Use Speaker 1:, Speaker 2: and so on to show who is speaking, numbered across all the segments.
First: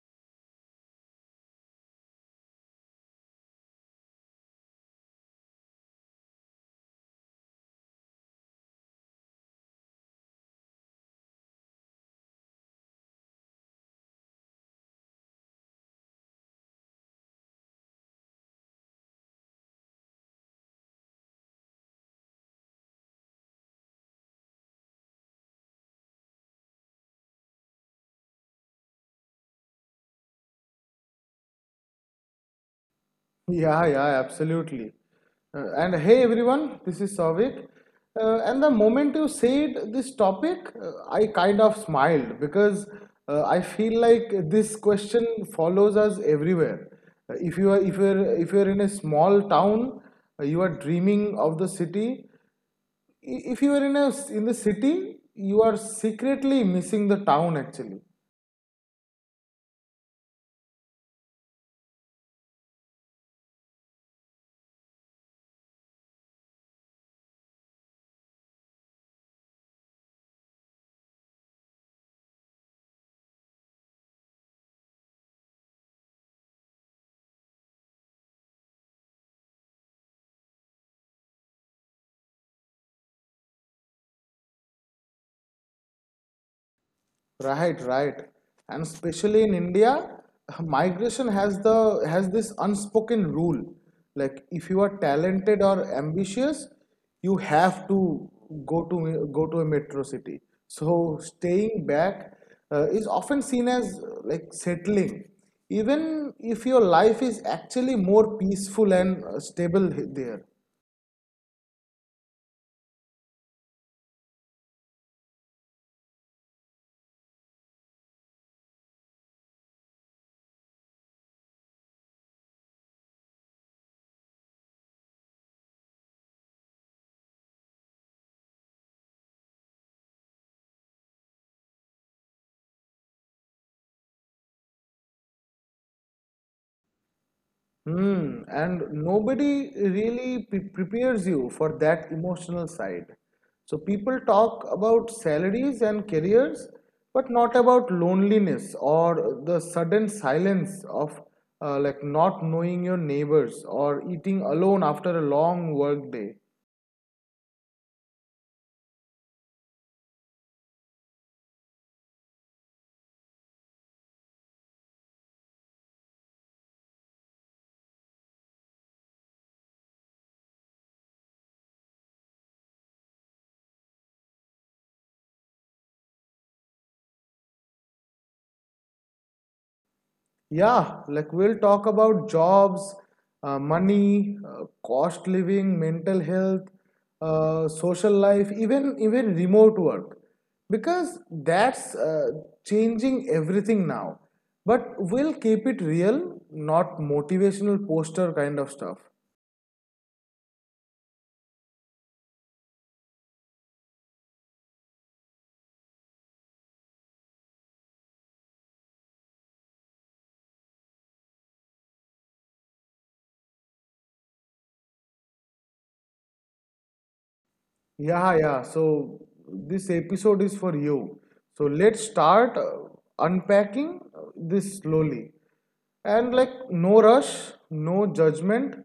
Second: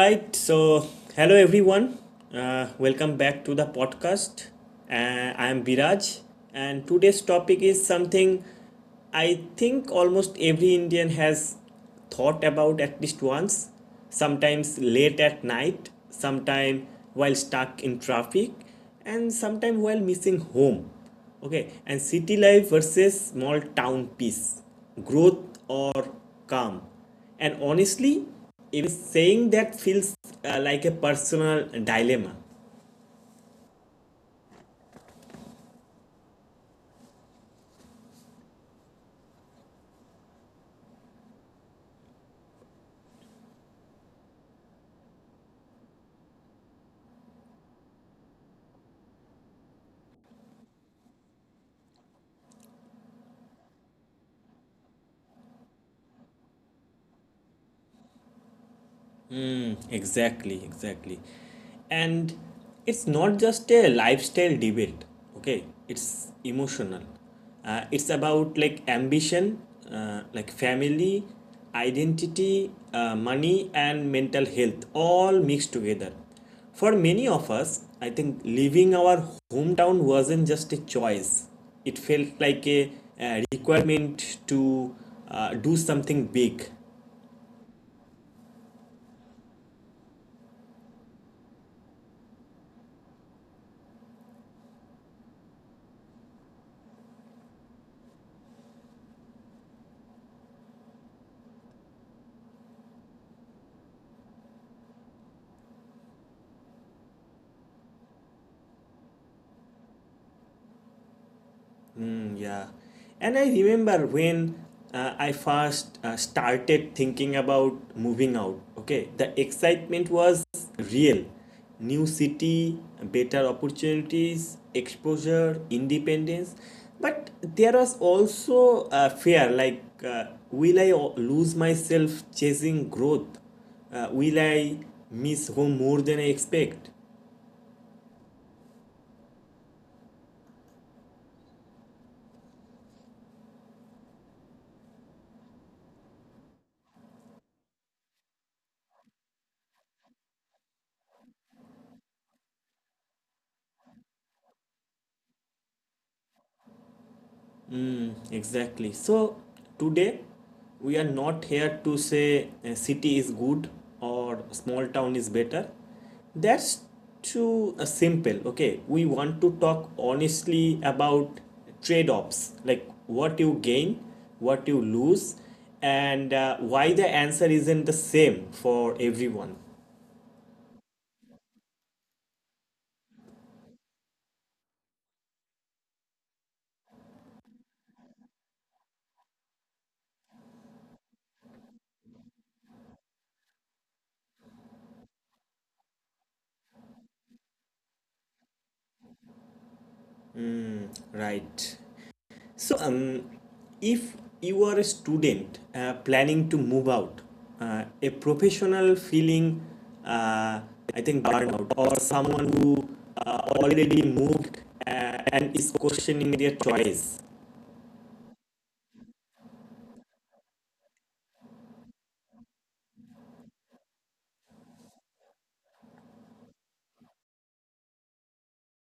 Speaker 1: right, so hello everyone. Welcome back to the podcast. I am Biraj, and today's topic is something I think almost every Indian has thought about at least once, sometimes late at night, sometime while stuck in traffic, and sometime while missing home. Okay, and city life versus small town peace, growth or calm and honestly, even saying that feels like a personal dilemma.
Speaker 2: Yeah, yeah, absolutely. And hey everyone, this is Savik. And the moment you said this topic, I kind of smiled because I feel like this question follows us everywhere. If you are if you're in a small town, you are dreaming of the city. If you are in the city, you are secretly missing the town actually.
Speaker 1: Exactly, exactly. And it's not just a lifestyle debate, okay? It's emotional. It's about like ambition, like family, identity, money, and mental health all mixed together. For many of us, I think leaving our hometown wasn't just a choice, it felt like a requirement to do something big.
Speaker 2: Right, right. And especially in India, migration has the has this unspoken rule. Like if you are talented or ambitious, you have to go to a metro city. So staying back is often seen as like settling, even if your life is actually more peaceful and stable there.
Speaker 1: Mm, yeah. And I remember when I first started thinking about moving out. Okay, the excitement was real. New city, better opportunities, exposure, independence. But there was also a fear like, lose myself chasing growth? Will I miss home more than I expect?
Speaker 2: And nobody really prepares you for that emotional side. So people talk about salaries and careers, but not about loneliness or the sudden silence of like not knowing your neighbors or eating alone after a long work day.
Speaker 1: Exactly. So today we are not here to say a city is good or small town is better. That's too simple. Okay, we want to talk honestly about trade-offs, like what you gain, what you lose, and why the answer isn't the same for everyone,
Speaker 2: Yeah, like we'll talk about jobs, money, cost living, mental health, social life, even remote work, because that's changing everything now. But we'll keep it real, not motivational poster kind of stuff.
Speaker 1: right? So, if you are a student planning to move out, a professional feeling, uh, I think burnout, or someone who already moved and is questioning their choice.
Speaker 2: Yeah, yeah. So this episode is for you. So let's start unpacking this slowly. And like, no rush, no judgment,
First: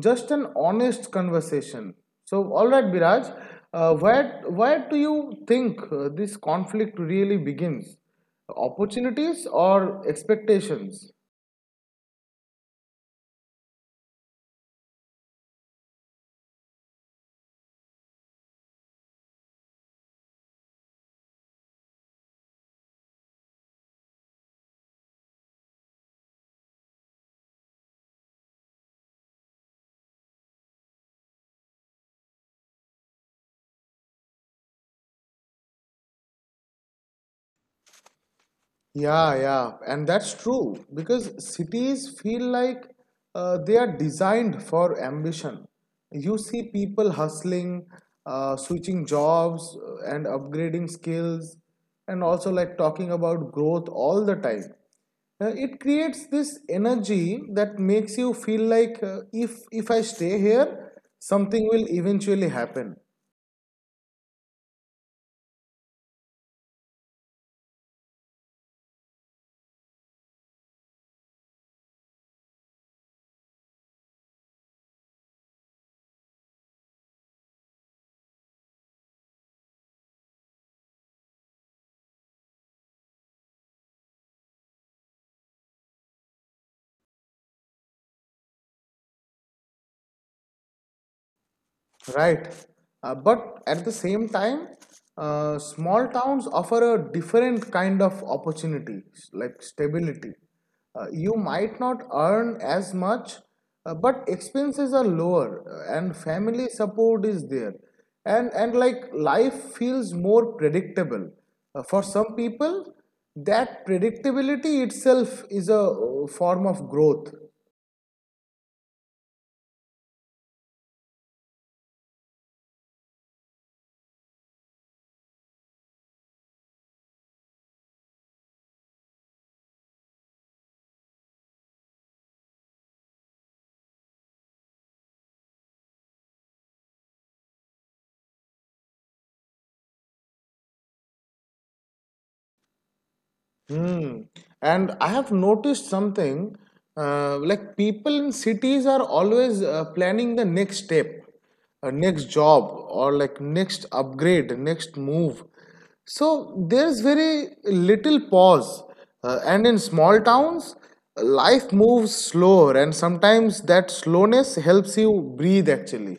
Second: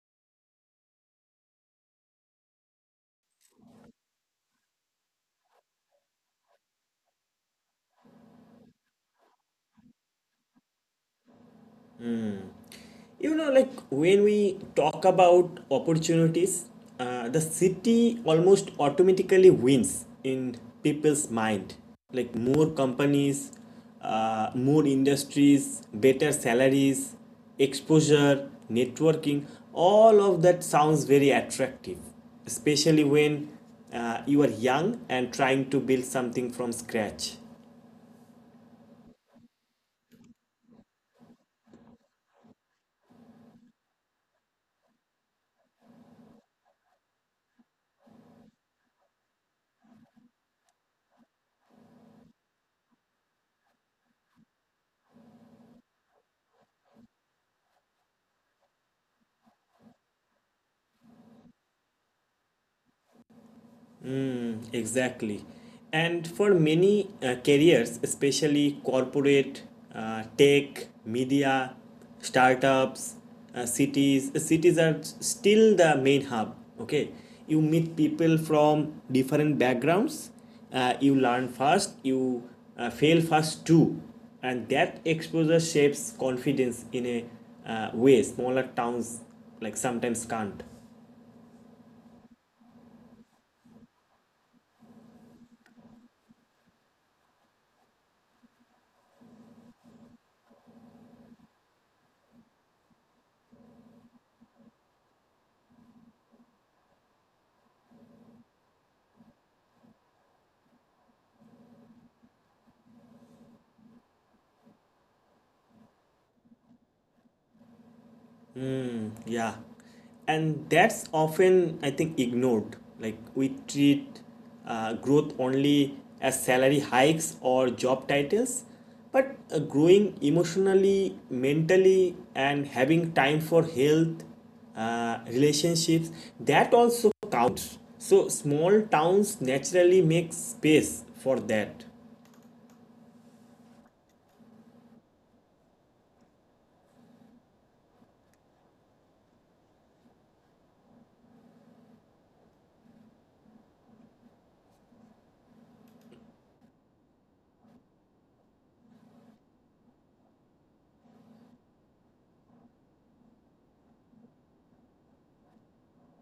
Speaker 2: just an honest conversation. So, all right, Biraj, where do you think this conflict really begins? Opportunities or expectations?
Speaker 1: You know, like when we talk about opportunities, the city almost automatically wins in people's mind. Like more companies, more industries, better salaries, exposure, networking, all of that sounds very attractive, especially when you are young and trying to build something from scratch.
Speaker 2: Yeah, yeah, and that's true because cities feel like they are designed for ambition. You see people hustling, switching jobs, and upgrading skills, and also like talking about growth all the time. It creates this energy that makes you feel like if I stay here, something will eventually happen.
Speaker 1: Exactly. And for many careers, especially corporate, tech, media, startups, cities are still the main hub. Okay, you meet people from different backgrounds, you learn fast, you fail fast too, and that exposure shapes confidence in a way smaller towns like sometimes can't.
Speaker 2: Right. But at the same time, small towns offer a different kind of opportunity, like stability. You might not earn as much, but expenses are lower and family support is there. And like life feels more predictable. For some people, that predictability itself is a form of growth.
Speaker 1: Yeah, and that's often I think ignored. Like we treat growth only as salary hikes or job titles, but growing emotionally, mentally, and having time for health, relationships, that also counts. So small towns naturally make space for that.
Speaker 2: Hmm. And I have noticed something like people in cities are always planning the next step, next job, or like next upgrade, next move. So there's very little pause. And in small towns, life moves slower, and sometimes that slowness helps you breathe actually.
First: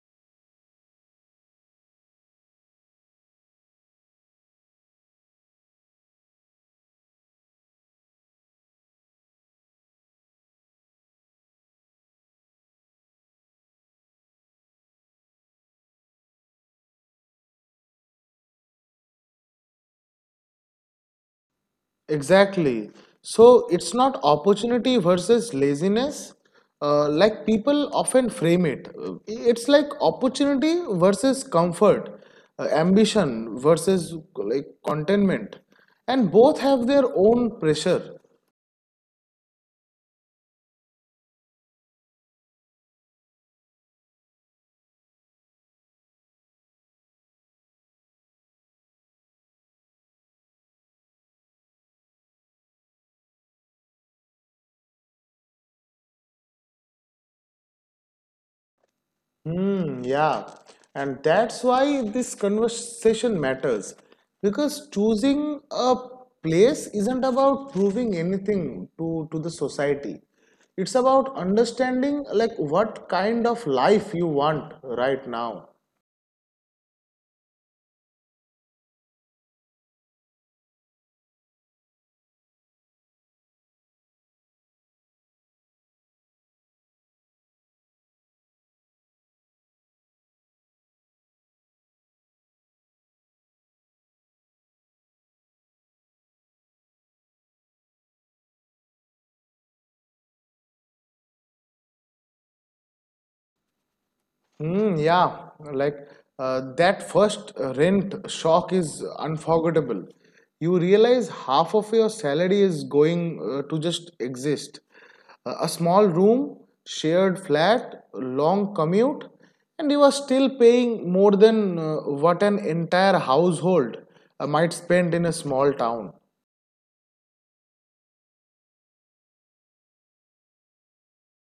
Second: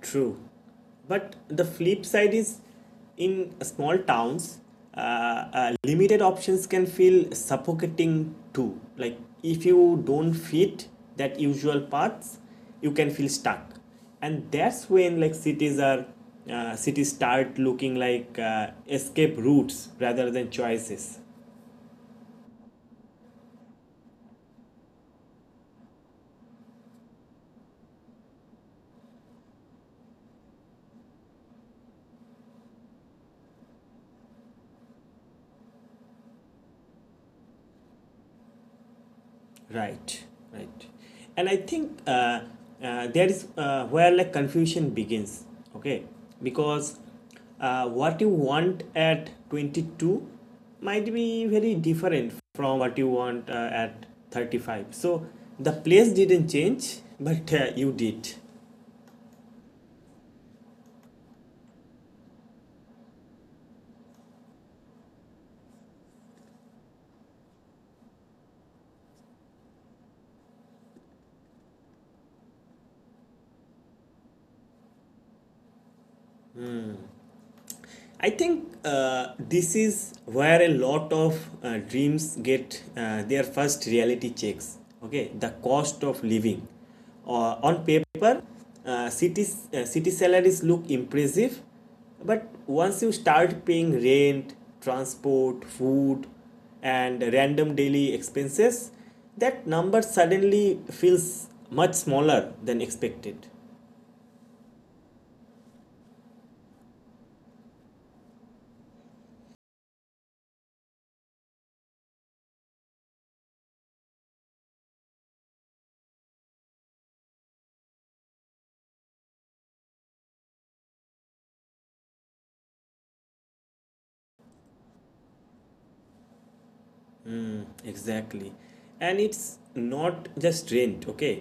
Speaker 1: True. But the flip side is in small towns, limited options can feel suffocating too. Like if you don't fit that usual paths, you can feel stuck. And that's when like cities start looking like escape routes rather than choices.
Speaker 2: Exactly. So it's not opportunity versus laziness, like people often frame it. It's like opportunity versus comfort, ambition versus like contentment, and both have their own pressure.
Speaker 1: Right, right. And I think there is where like confusion begins, okay? Because what you want at 22 might be very different from what you want at 35. So the place didn't change, but you did.
Speaker 2: Hmm, yeah. And that's why this conversation matters. Because choosing a place isn't about proving anything to the society. It's about understanding like what kind of life you want right now.
Speaker 1: I think this is where a lot of dreams get their first reality checks. Okay, the cost of living. Uh, on paper, city salaries look impressive, but once you start paying rent, transport, food, and random daily expenses, that number suddenly feels much smaller than expected.
Speaker 2: Mm, yeah, like that first rent shock is unforgettable. You realize half of your salary is going to just exist. A small room, shared flat, long commute, and you are still paying more than what an entire household might spend in a small town.
Speaker 1: Exactly, and it's not just rent, okay?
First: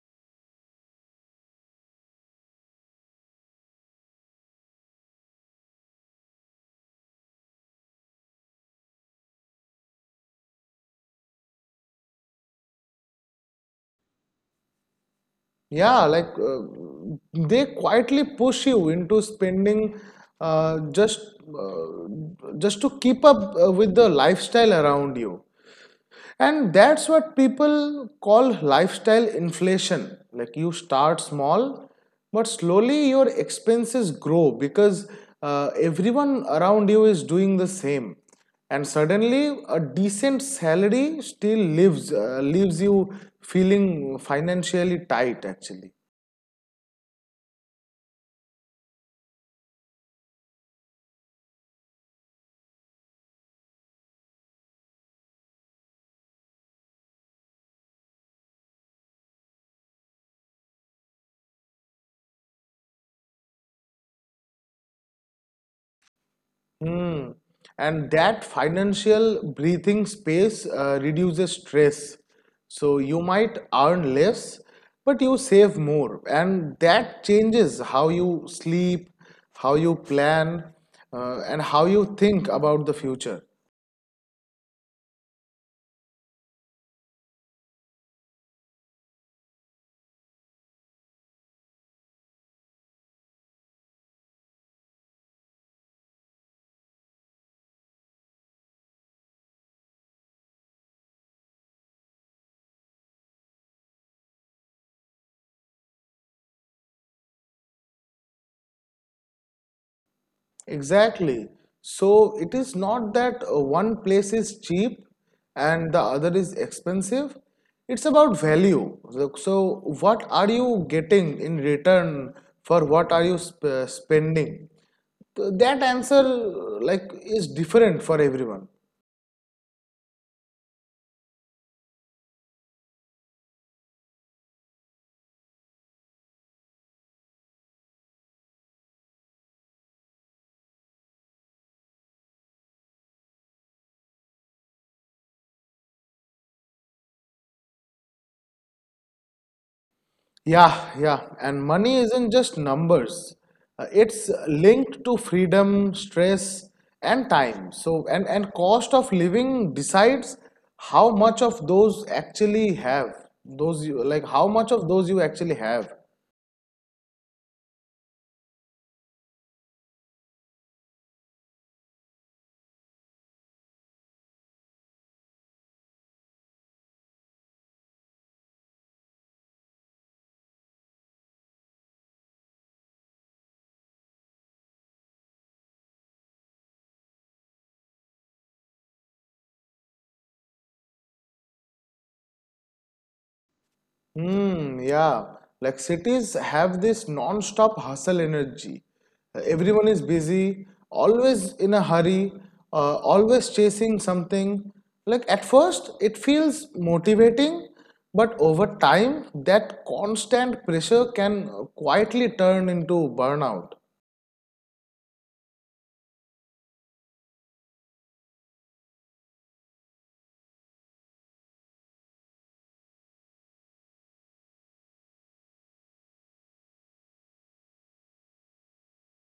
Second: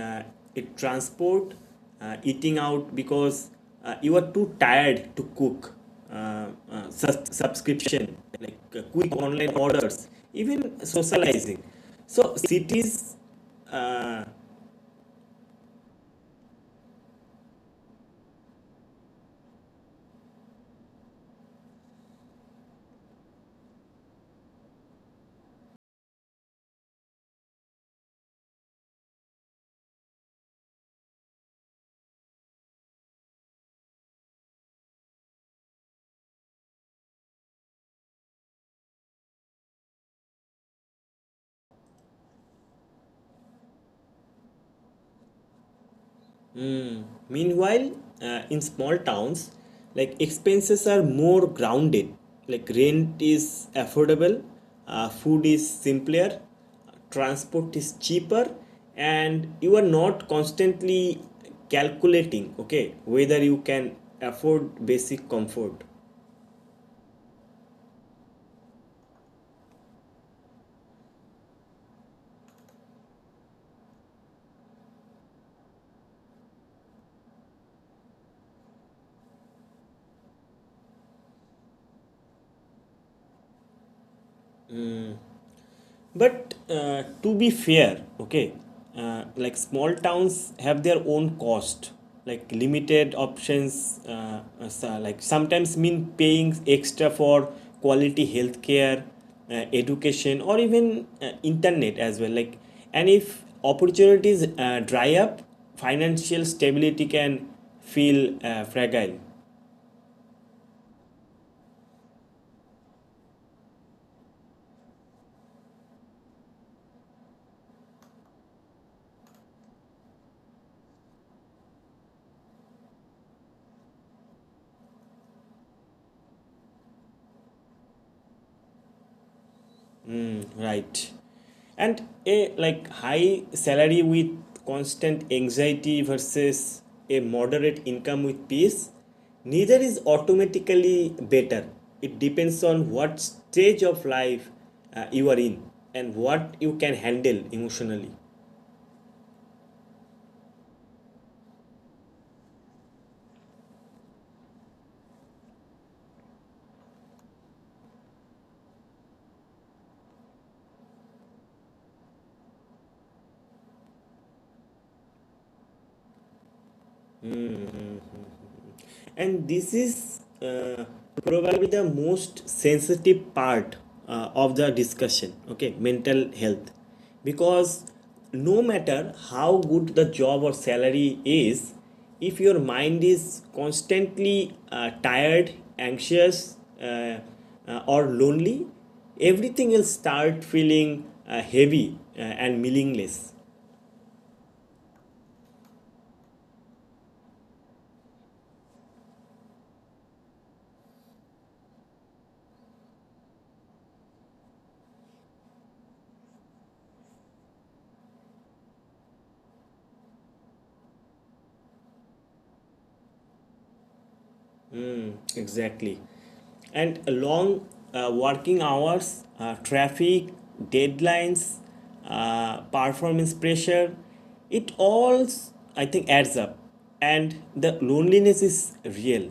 Speaker 1: Uh, it transport, eating out because you are too tired to cook, subscription like quick online orders, even socializing, so cities uh,
Speaker 2: Yeah, like they quietly push you into spending uh, just uh, just to keep up with the lifestyle around you. And that's what people call lifestyle inflation. Like you start small, but slowly your expenses grow because everyone around you is doing the same. And suddenly, a decent salary still leaves you feeling financially tight, actually.
Speaker 1: Meanwhile, in small towns, like expenses are more grounded. Like rent is affordable, food is simpler, transport is cheaper, and you are not constantly calculating, okay, whether you can afford basic comfort.
Speaker 2: Hmm. And that financial breathing space reduces stress. So you might earn less, but you save more. And that changes how you sleep, how you plan, and how you think about the future.
Speaker 1: But to be fair, okay, like small towns have their own cost. Like limited options, so- like sometimes mean paying extra for quality healthcare, education, or even internet as well. Like, and if opportunities dry up, financial stability can feel fragile.
Speaker 2: Exactly. So it is not that one place is cheap and the other is expensive. It's about value. Look, so what are you getting in return for what are you spending? That answer like is different for everyone.
Speaker 1: Right. And a like high salary with constant anxiety versus a moderate income with peace, neither is automatically better. It depends on what stage of life you are in and what you can handle emotionally.
Speaker 2: Yeah, yeah. And money isn't just numbers. It's linked to freedom, stress, and time. And cost of living decides how much of those actually have. Those you like how much of those you actually have.
Speaker 1: Mm. And this is probably the most sensitive part of the discussion, okay? Mental health, because no matter how good the job or salary is, if your mind is constantly tired, anxious, uh, or lonely, everything will start feeling heavy and meaningless.
Speaker 2: Hmm, yeah. Like cities have this non-stop hustle energy. Everyone is busy, always in a hurry, always chasing something. Like at first, it feels motivating, but over time, that constant pressure can quietly turn into burnout.
Speaker 1: Exactly. And long working hours, traffic, deadlines, performance pressure, it all, I think, adds up. And the loneliness is real.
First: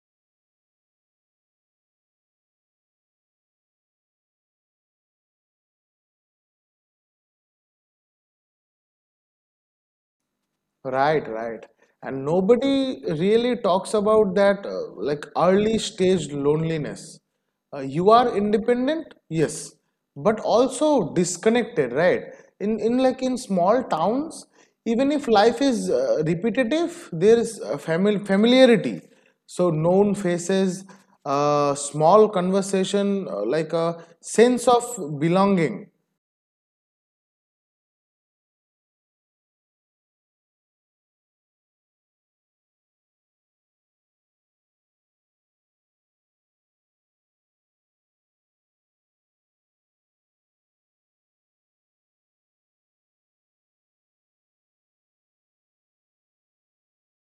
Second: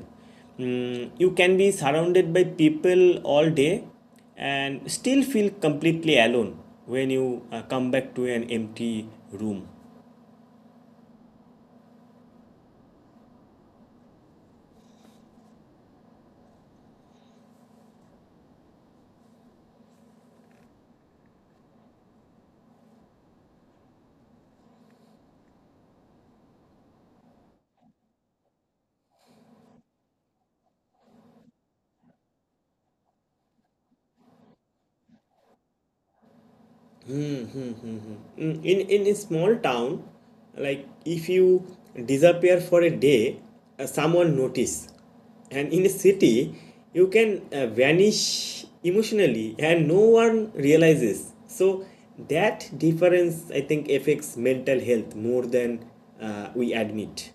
Speaker 1: Mm, you can be surrounded by people all day and still feel completely alone when you come back to an empty room.
Speaker 2: Right, right. And nobody really talks about that like early stage loneliness. You are independent, yes, but also disconnected, right? In like in small towns, even if life is repetitive, there is familiarity. So known faces, small conversation, like a sense of belonging.
Speaker 1: Mm, in a small town, like if you disappear for a day, someone notice, and in a city you can vanish emotionally and no one realizes. So that difference I think affects mental health more than we admit.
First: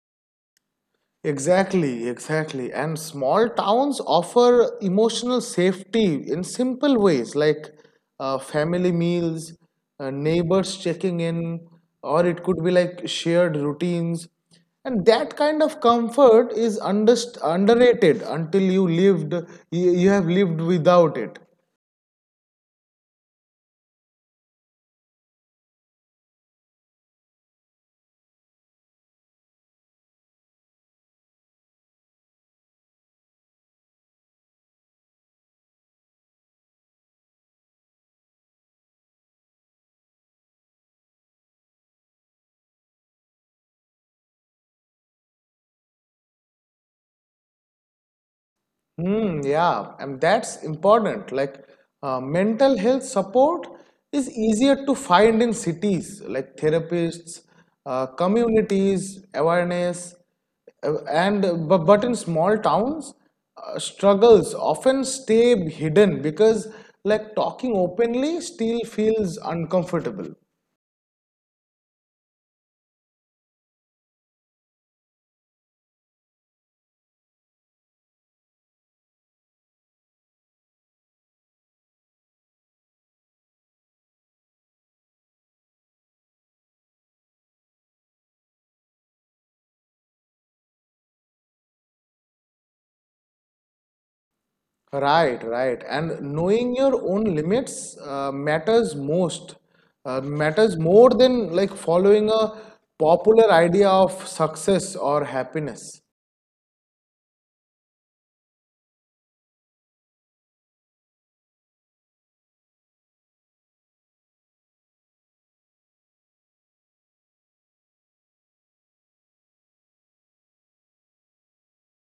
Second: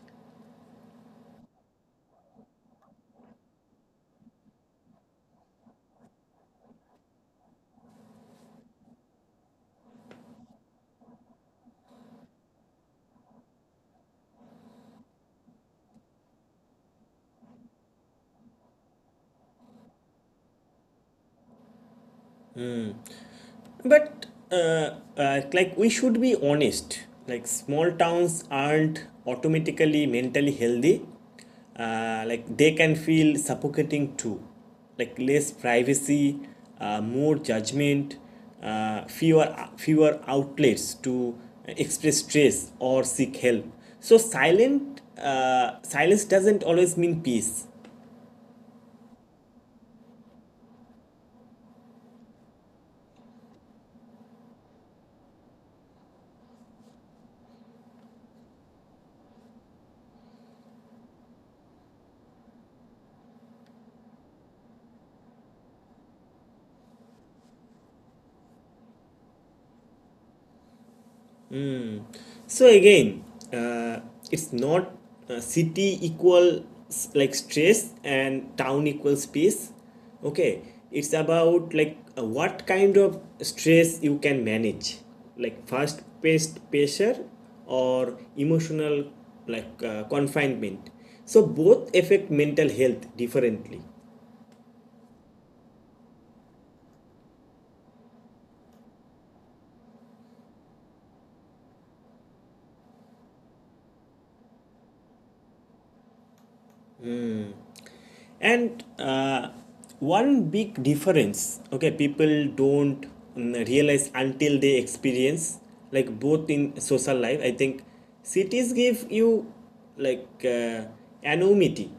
Speaker 2: Exactly, exactly. And small towns offer emotional safety in simple ways like family meals, neighbors checking in, or it could be like shared routines. And that kind of comfort is underrated until you, you have lived without it.
Speaker 1: But uh, like we should be honest. Like small towns aren't automatically mentally healthy. Like they can feel suffocating too. Like less privacy, more judgment, fewer fewer outlets to express stress or seek help. So silent silence doesn't always mean peace.
Speaker 2: Hmm, yeah, and that's important. Like mental health support is easier to find in cities, like therapists, communities, awareness, uh, and but in small towns, struggles often stay hidden because like talking openly still feels uncomfortable.
Speaker 1: So again, uh, it's not city equal like stress and town equal space. Okay, it's about like what kind of stress you can manage, like fast-paced pressure or emotional like confinement. So both affect mental health differently.
Speaker 2: Right, right. And knowing your own limits matters more than like following a popular idea of success or happiness.
Speaker 1: And one big difference, okay, people don't realize until they experience like both in social life. I think cities give you like anonymity.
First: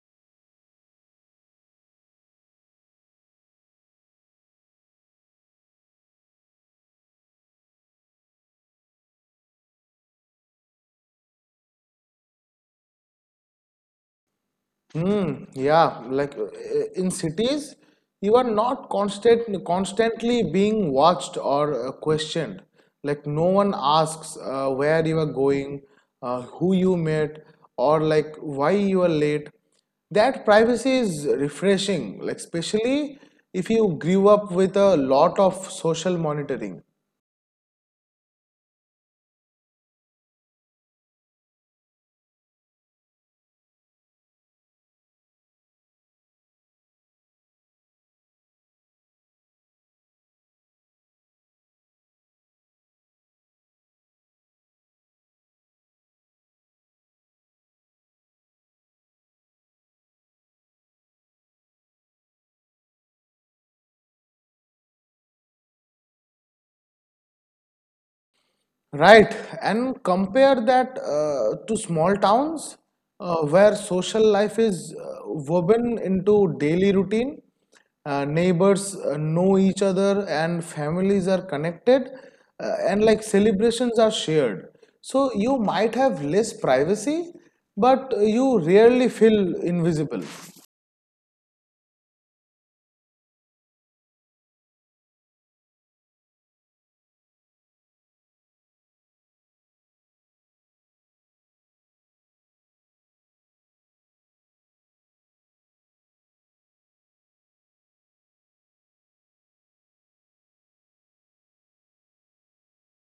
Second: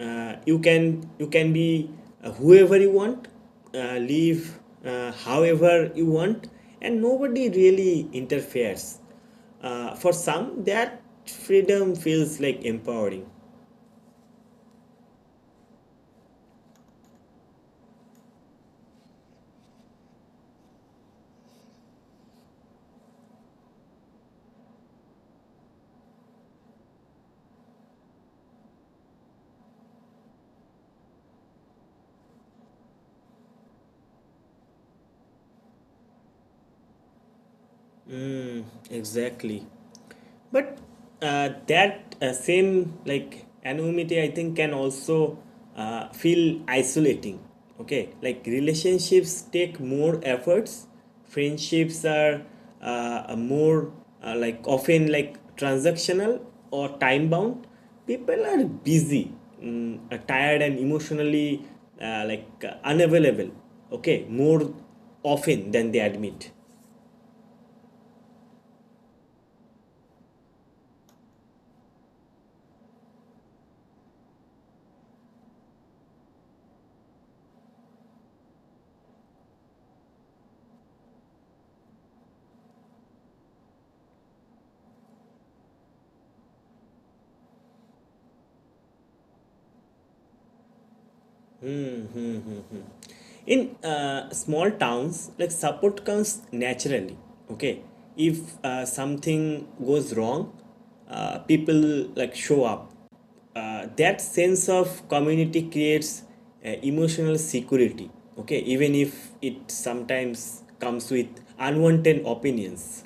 Speaker 1: You can be whoever you want, live however you want, and nobody really interferes. For some, that freedom feels like empowering.
Speaker 2: Mm, yeah, like in cities, you are not constantly being watched or questioned. Like no one asks where you are going, who you met, or like why you are late. That privacy is refreshing, like especially if you grew up with a lot of social monitoring.
Speaker 1: Mm, exactly. But that same like anonymity, I think, can also feel isolating. Okay, like relationships take more efforts. Friendships are more like often like transactional or time bound. People are busy, tired, and emotionally unavailable. Okay, more often than they admit.
Speaker 2: Right, and compare that to small towns where social life is woven into daily routine. Neighbors know each other and families are connected and like celebrations are shared. So you might have less privacy, but you rarely feel invisible.
Speaker 1: Hmm, hmm. In small towns, like support comes naturally, okay? If something goes wrong, people like show up. That sense of community creates emotional security, okay, even if it sometimes comes with unwanted opinions.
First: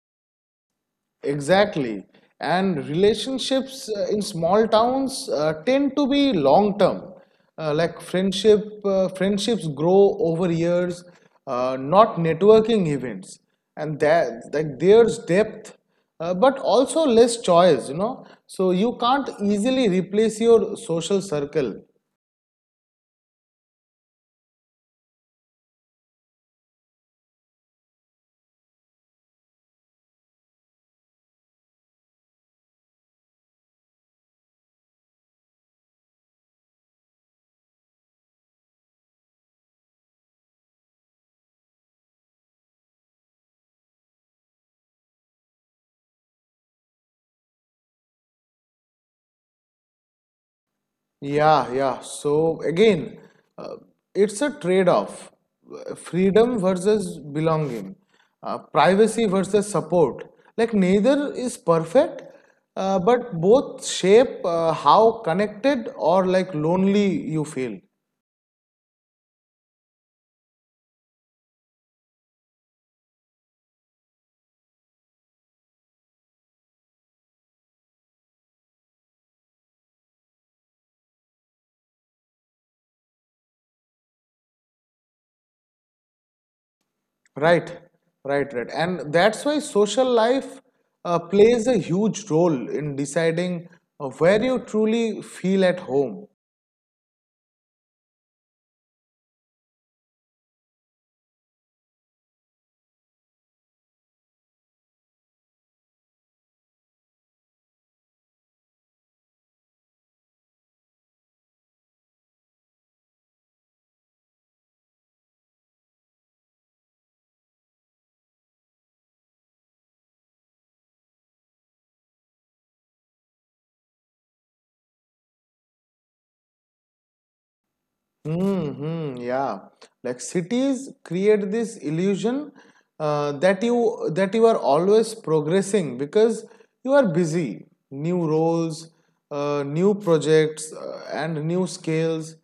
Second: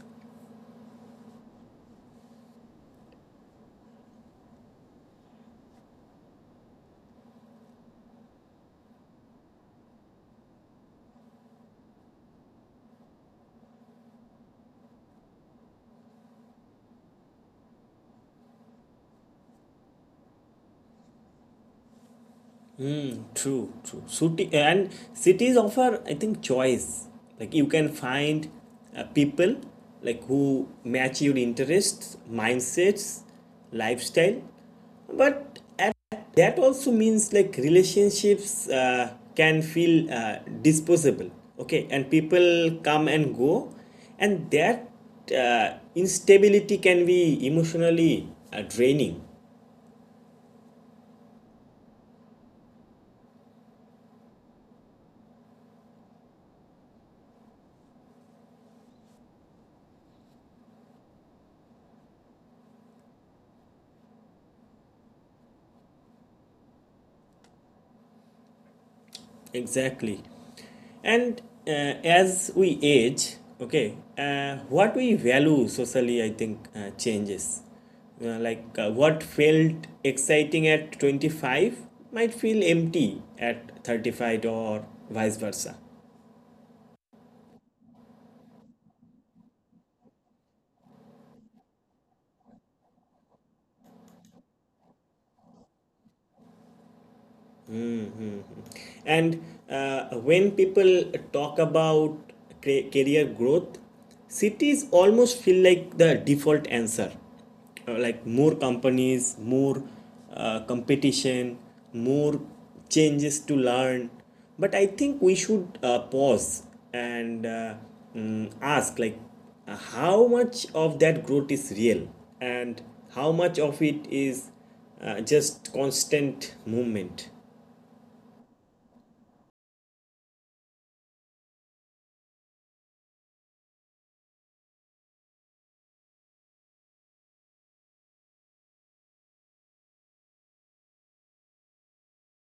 Speaker 2: Exactly. And relationships in small towns tend to be long term. Like friendships grow over years, not networking events. And that like there's depth, but also less choice, you know. So you can't easily replace your social circle.
Speaker 1: True, true. City, and cities offer, I think, choice. Like you can find people like who match your interests, mindsets, lifestyle. But at, that also means like relationships can feel disposable. Okay, and people come and go, and that instability can be emotionally draining.
Speaker 2: Yeah, yeah. So again, uh, it's a trade-off. Freedom versus belonging, privacy versus support. Like neither is perfect, but both shape how connected or like lonely you feel.
Speaker 1: Exactly. And uh, as we age, okay, what we value socially I think changes. Like what felt exciting at 25 might feel empty at 35 or vice versa.
Speaker 2: Right, right, right. And that's why social life plays a huge role in deciding where you truly feel at home.
Speaker 1: And when people talk about career growth, cities almost feel like the default answer. Like more companies, more competition, more changes to learn. But I think we should pause and ask like how much of that growth is real and how much of it is just constant movement.
Speaker 2: Mm-hmm, yeah. Like cities create this illusion that you are always progressing because you are busy. New roles, new projects, and new skills.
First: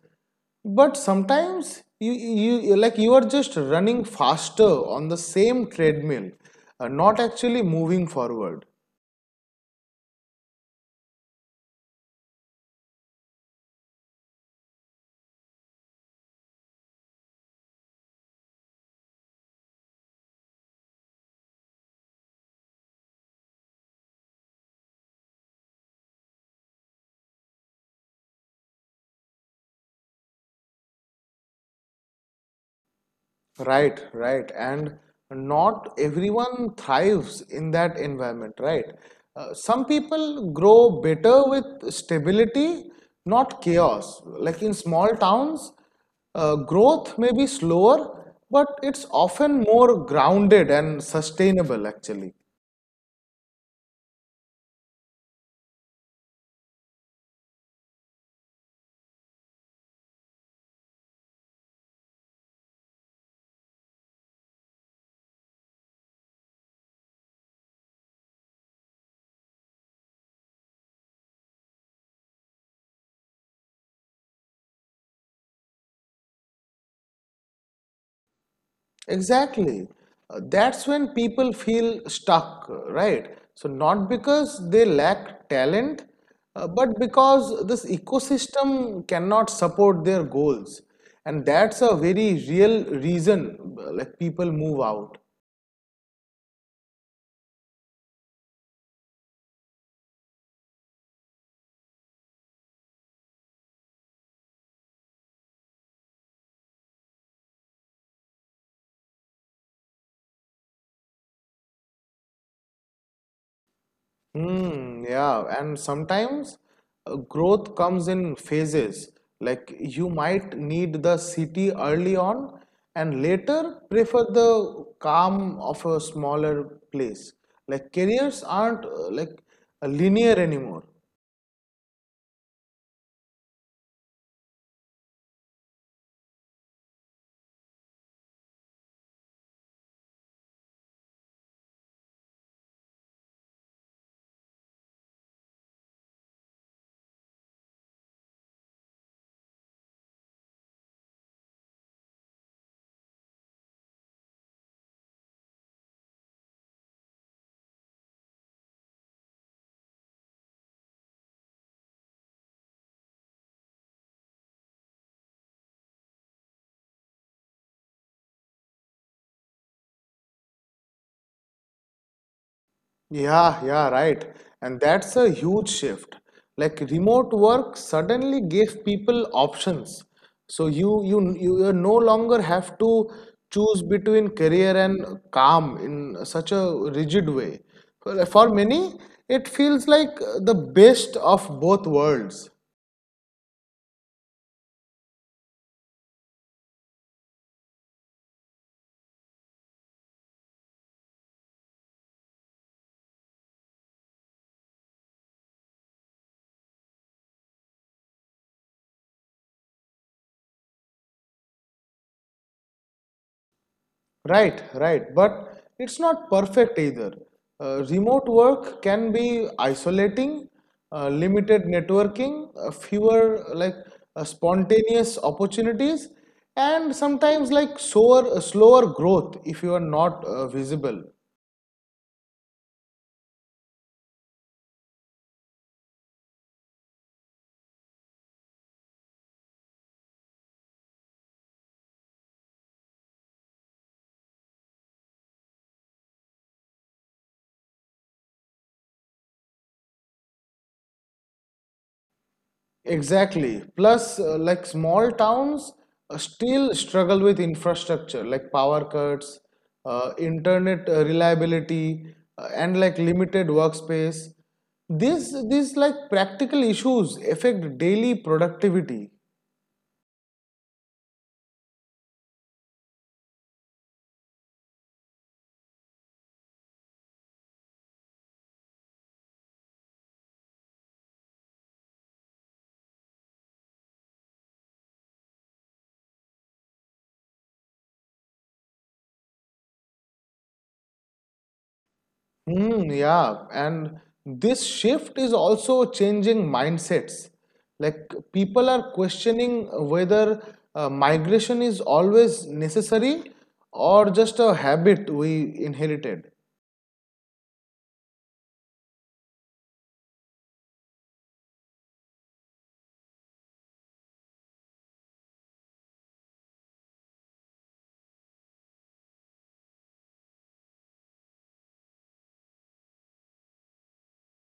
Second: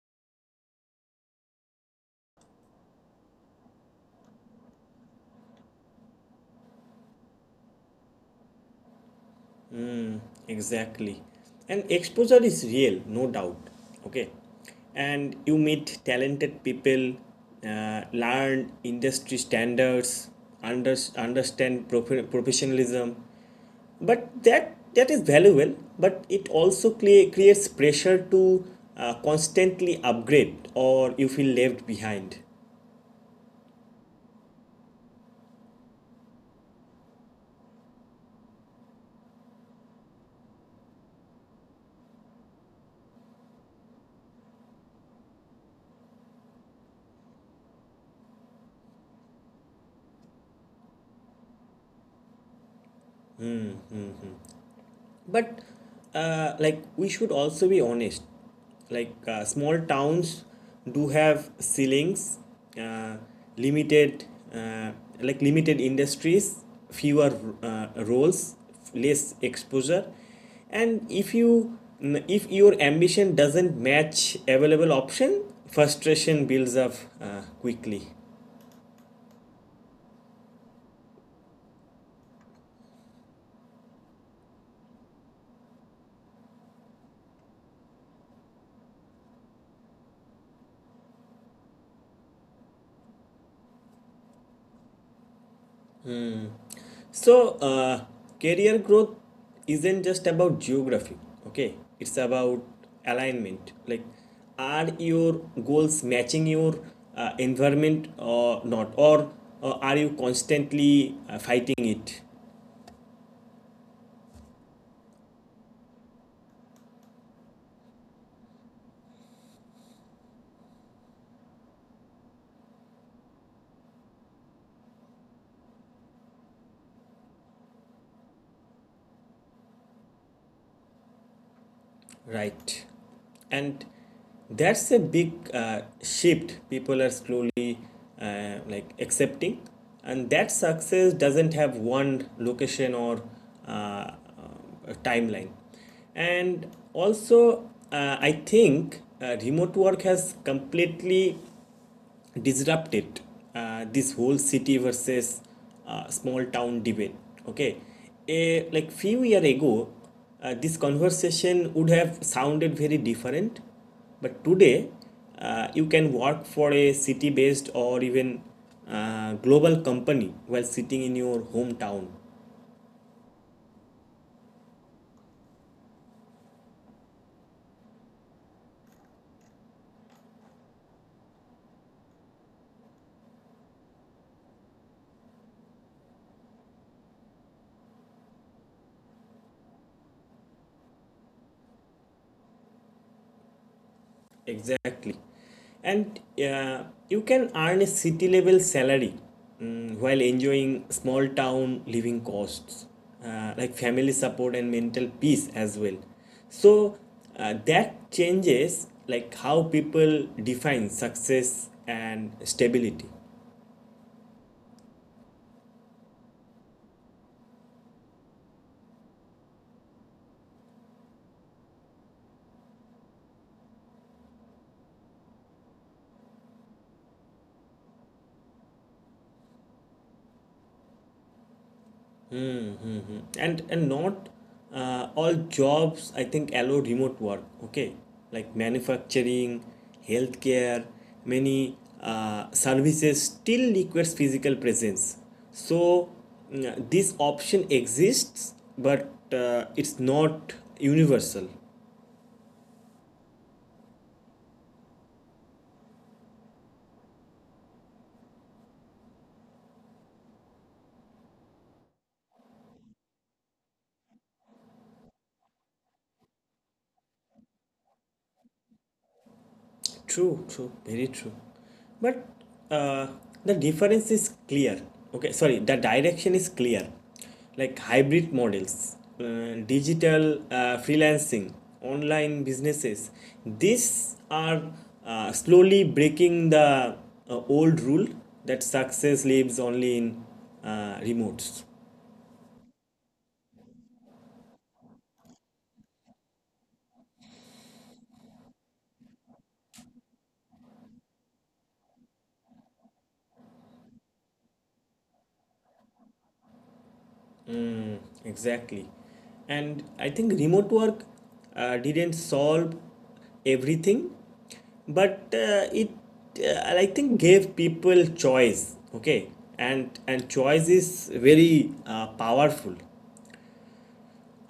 Speaker 2: But sometimes like you are just running faster on the same treadmill, not actually moving forward.
Speaker 1: Exactly. And exposure is real, no doubt. Okay. And you meet talented people, learn industry standards, understand professionalism. But that is valuable, but it also creates pressure to constantly upgrade or you feel left behind.
Speaker 2: Right, right. And not everyone thrives in that environment, right? Some people grow better with stability, not chaos. Like in small towns, growth may be slower, but it's often more grounded and sustainable, actually.
Speaker 1: But like we should also be honest. Like small towns do have ceilings, uh, limited uh, limited industries, fewer roles, less exposure. And if you if your ambition doesn't match available option, frustration builds up quickly.
Speaker 2: Exactly. That's when people feel stuck, right? So, not because they lack talent, but because this ecosystem cannot support their goals. And that's a very real reason like people move out.
Speaker 1: So, career growth isn't just about geography, okay? It's about alignment. Like, are your goals matching your environment or not? Or are you constantly fighting it?
Speaker 2: Mm, yeah, and sometimes growth comes in phases. Like you might need the city early on and later prefer the calm of a smaller place. Like careers aren't like linear anymore.
Speaker 1: Right. And that's a big shift people are slowly like accepting. And that success doesn't have one location or uh, uh, a timeline. And also, I think remote work has completely disrupted this whole city versus small town debate, okay? A like few year ago, this conversation would have sounded very different, but today you can work for a city based or even global company while sitting in your hometown.
Speaker 2: Yeah, yeah, right. And that's a huge shift. Like remote work suddenly gave people options. So you no longer have to choose between career and calm in such a rigid way. For many, it feels like the best of both worlds.
Speaker 1: Exactly. And you can earn a city level salary, while enjoying small town living costs, like family support and mental peace as well. So that changes like how people define success and stability.
Speaker 2: Right, right. But it's not perfect either. Remote work can be isolating, limited networking, fewer like spontaneous opportunities, and sometimes like slower growth if you are not visible.
Speaker 1: Mm-hmm. And not all jobs I think allow remote work, okay? Like manufacturing, healthcare, many services still requires physical presence. So, this option exists, but it's not universal.
Speaker 2: Exactly. Plus, like small towns still struggle with infrastructure, like power cuts, internet reliability, and like limited workspace. These like practical issues affect daily productivity.
Speaker 1: True, true, very true. But uh, the difference is clear. The direction is clear. Like hybrid models, digital freelancing, online businesses, these are slowly breaking the old rule that success lives only in remotes.
Speaker 2: Hmm, yeah, and this shift is also changing mindsets. Like people are questioning whether migration is always necessary or just a habit we inherited.
Speaker 1: Exactly. And I think remote work didn't solve everything, but it I think gave people choice. Okay, and choice is very powerful.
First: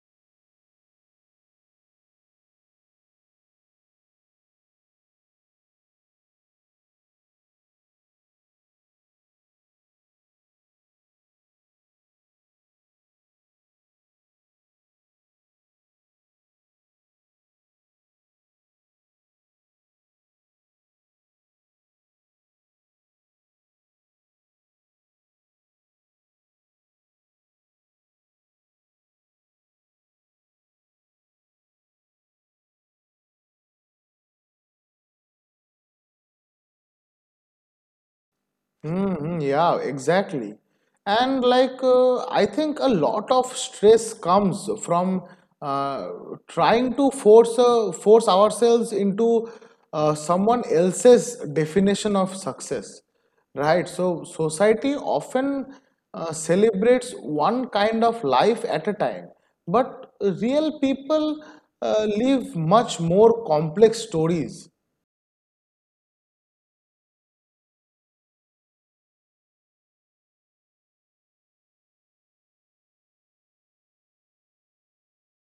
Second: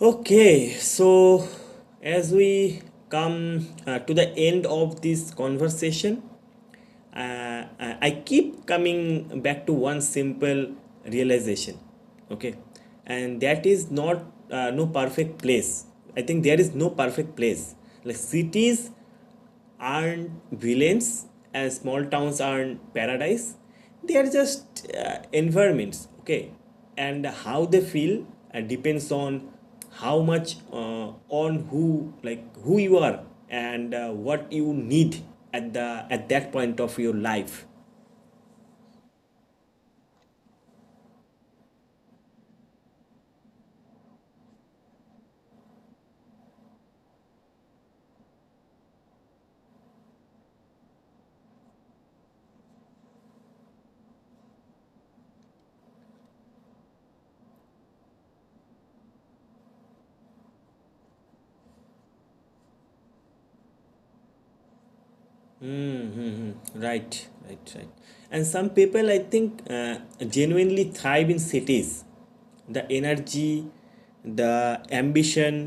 Speaker 1: Okay, so as we come to the end of this conversation, I keep coming back to one simple realization, okay, and that is not no perfect place. I think there is no perfect place. Like cities aren't villains and small towns aren't paradise. They are just environments, okay? And how they feel depends on how much on who like who you are and what you need at the at that point of your life.
Speaker 2: Mm-hmm, yeah, exactly. And like, I think a lot of stress comes from uh, trying to force ourselves into someone else's definition of success, right? So society often celebrates one kind of life at a time, but real people live much more complex stories.
Speaker 1: Right, right, right. And some people, I think, genuinely thrive in cities. The energy, the ambition,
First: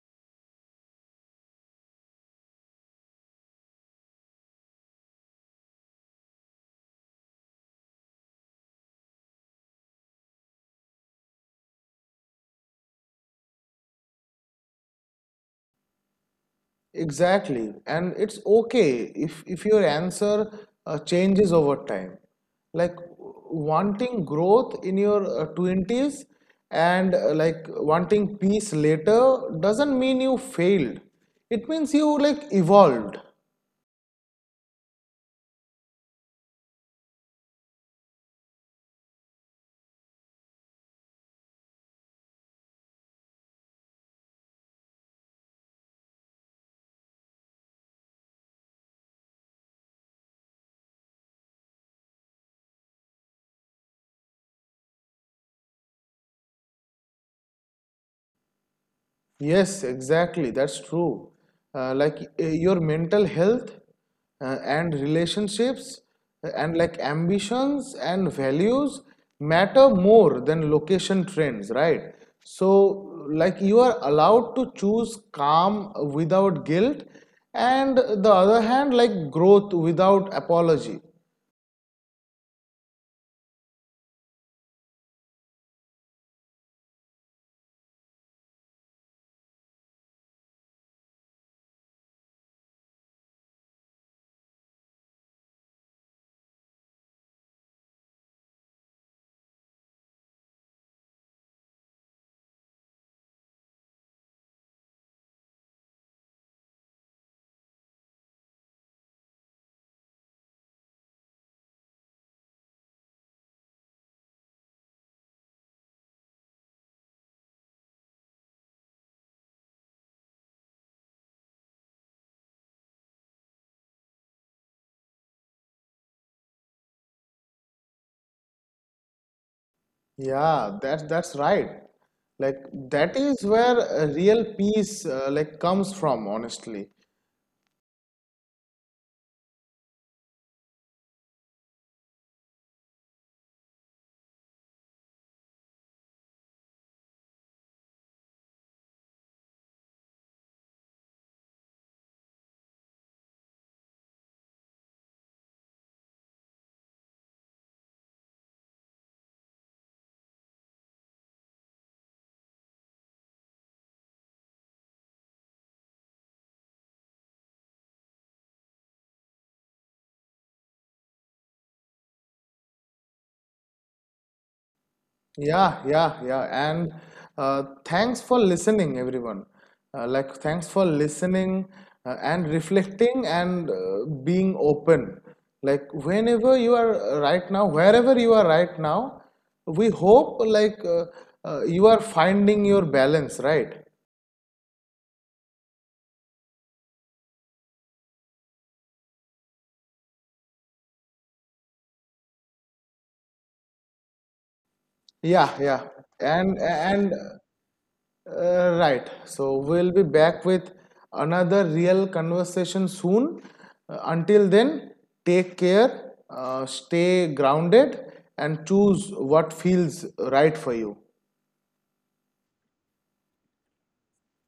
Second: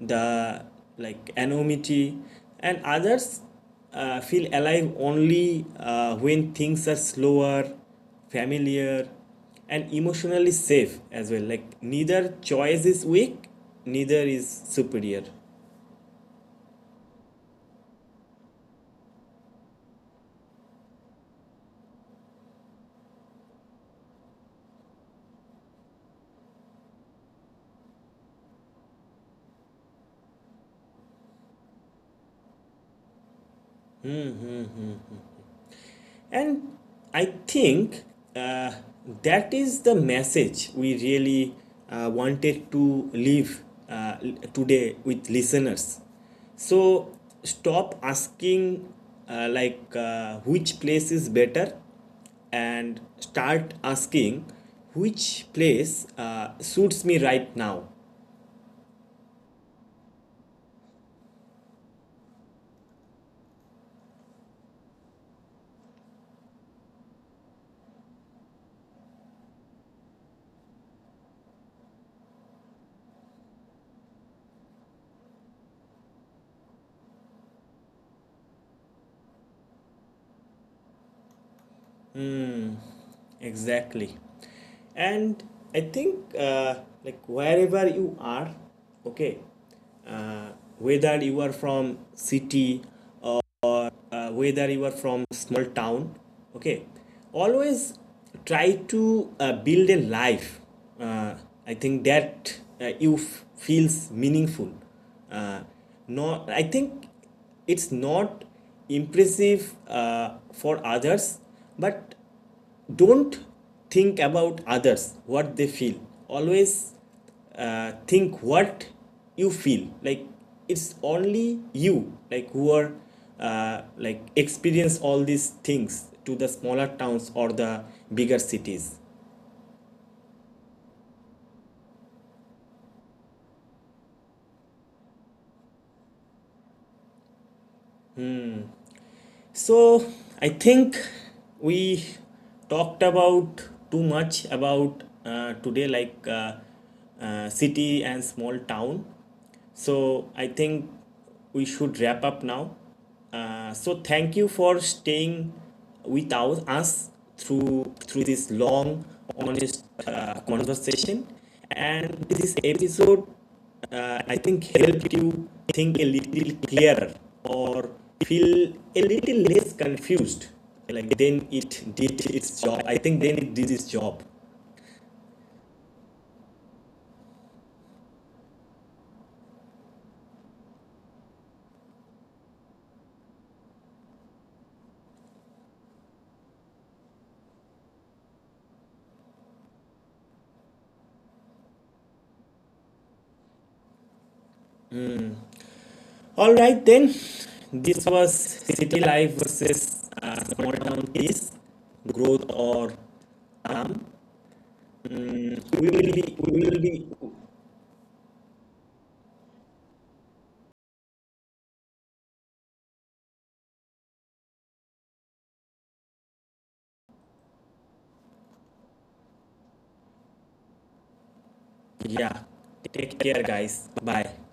Speaker 1: the like anonymity, and others feel alive only when things are slower, familiar, and emotionally safe as well. Like neither choice is weak, neither is superior.
Speaker 2: Exactly. And it's okay if your answer changes over time. Like wanting growth in your 20s and like wanting peace later doesn't mean you failed. It means you like evolved.
Speaker 1: And I think uh, that is the message we really wanted to leave uh, today with listeners. So stop asking which place is better and start asking which place suits me right now.
Speaker 2: Yes, exactly. That's true. Like your mental health and relationships and like ambitions and values matter more than location trends, right? So, like you are allowed to choose calm without guilt, and the other hand, like growth without apology.
Speaker 1: Mm, exactly. And I think like wherever you are, okay, uh, whether you are from city, whether you are from small town, okay, always try to build a life. Uh, I think that feels meaningful. Uh, Not, I think it's not impressive for others, but don't think about others what they feel. Always think what you feel like. It's only you like who are like experience all these things to the smaller towns or the bigger cities.
Speaker 2: Yeah, that's right. Like that is where real peace like comes from, honestly.
Speaker 1: So I think we talked about too much about today, like city and small town. So I think we should wrap up now. So thank you for staying with us through this long, honest conversation. And this episode I think help you think a little clearer or feel a little less confused. Like then it did its job. I think then it did its job.
Speaker 2: Yeah, yeah, yeah. And thanks for listening, everyone. Like, thanks for listening and reflecting and being open. Like, whenever you are right now, wherever you are right now, we hope like you are finding your balance, right?
Speaker 1: All right then, this was city life versus small town peace, growth or harm. Mm,
Speaker 2: Yeah, yeah.
Speaker 1: we will be. We will be.
Speaker 2: And right. So we'll be back with another real conversation soon. Until then, take care, stay grounded, and choose what feels right for you.
Speaker 1: Yeah. Take care, guys. Bye.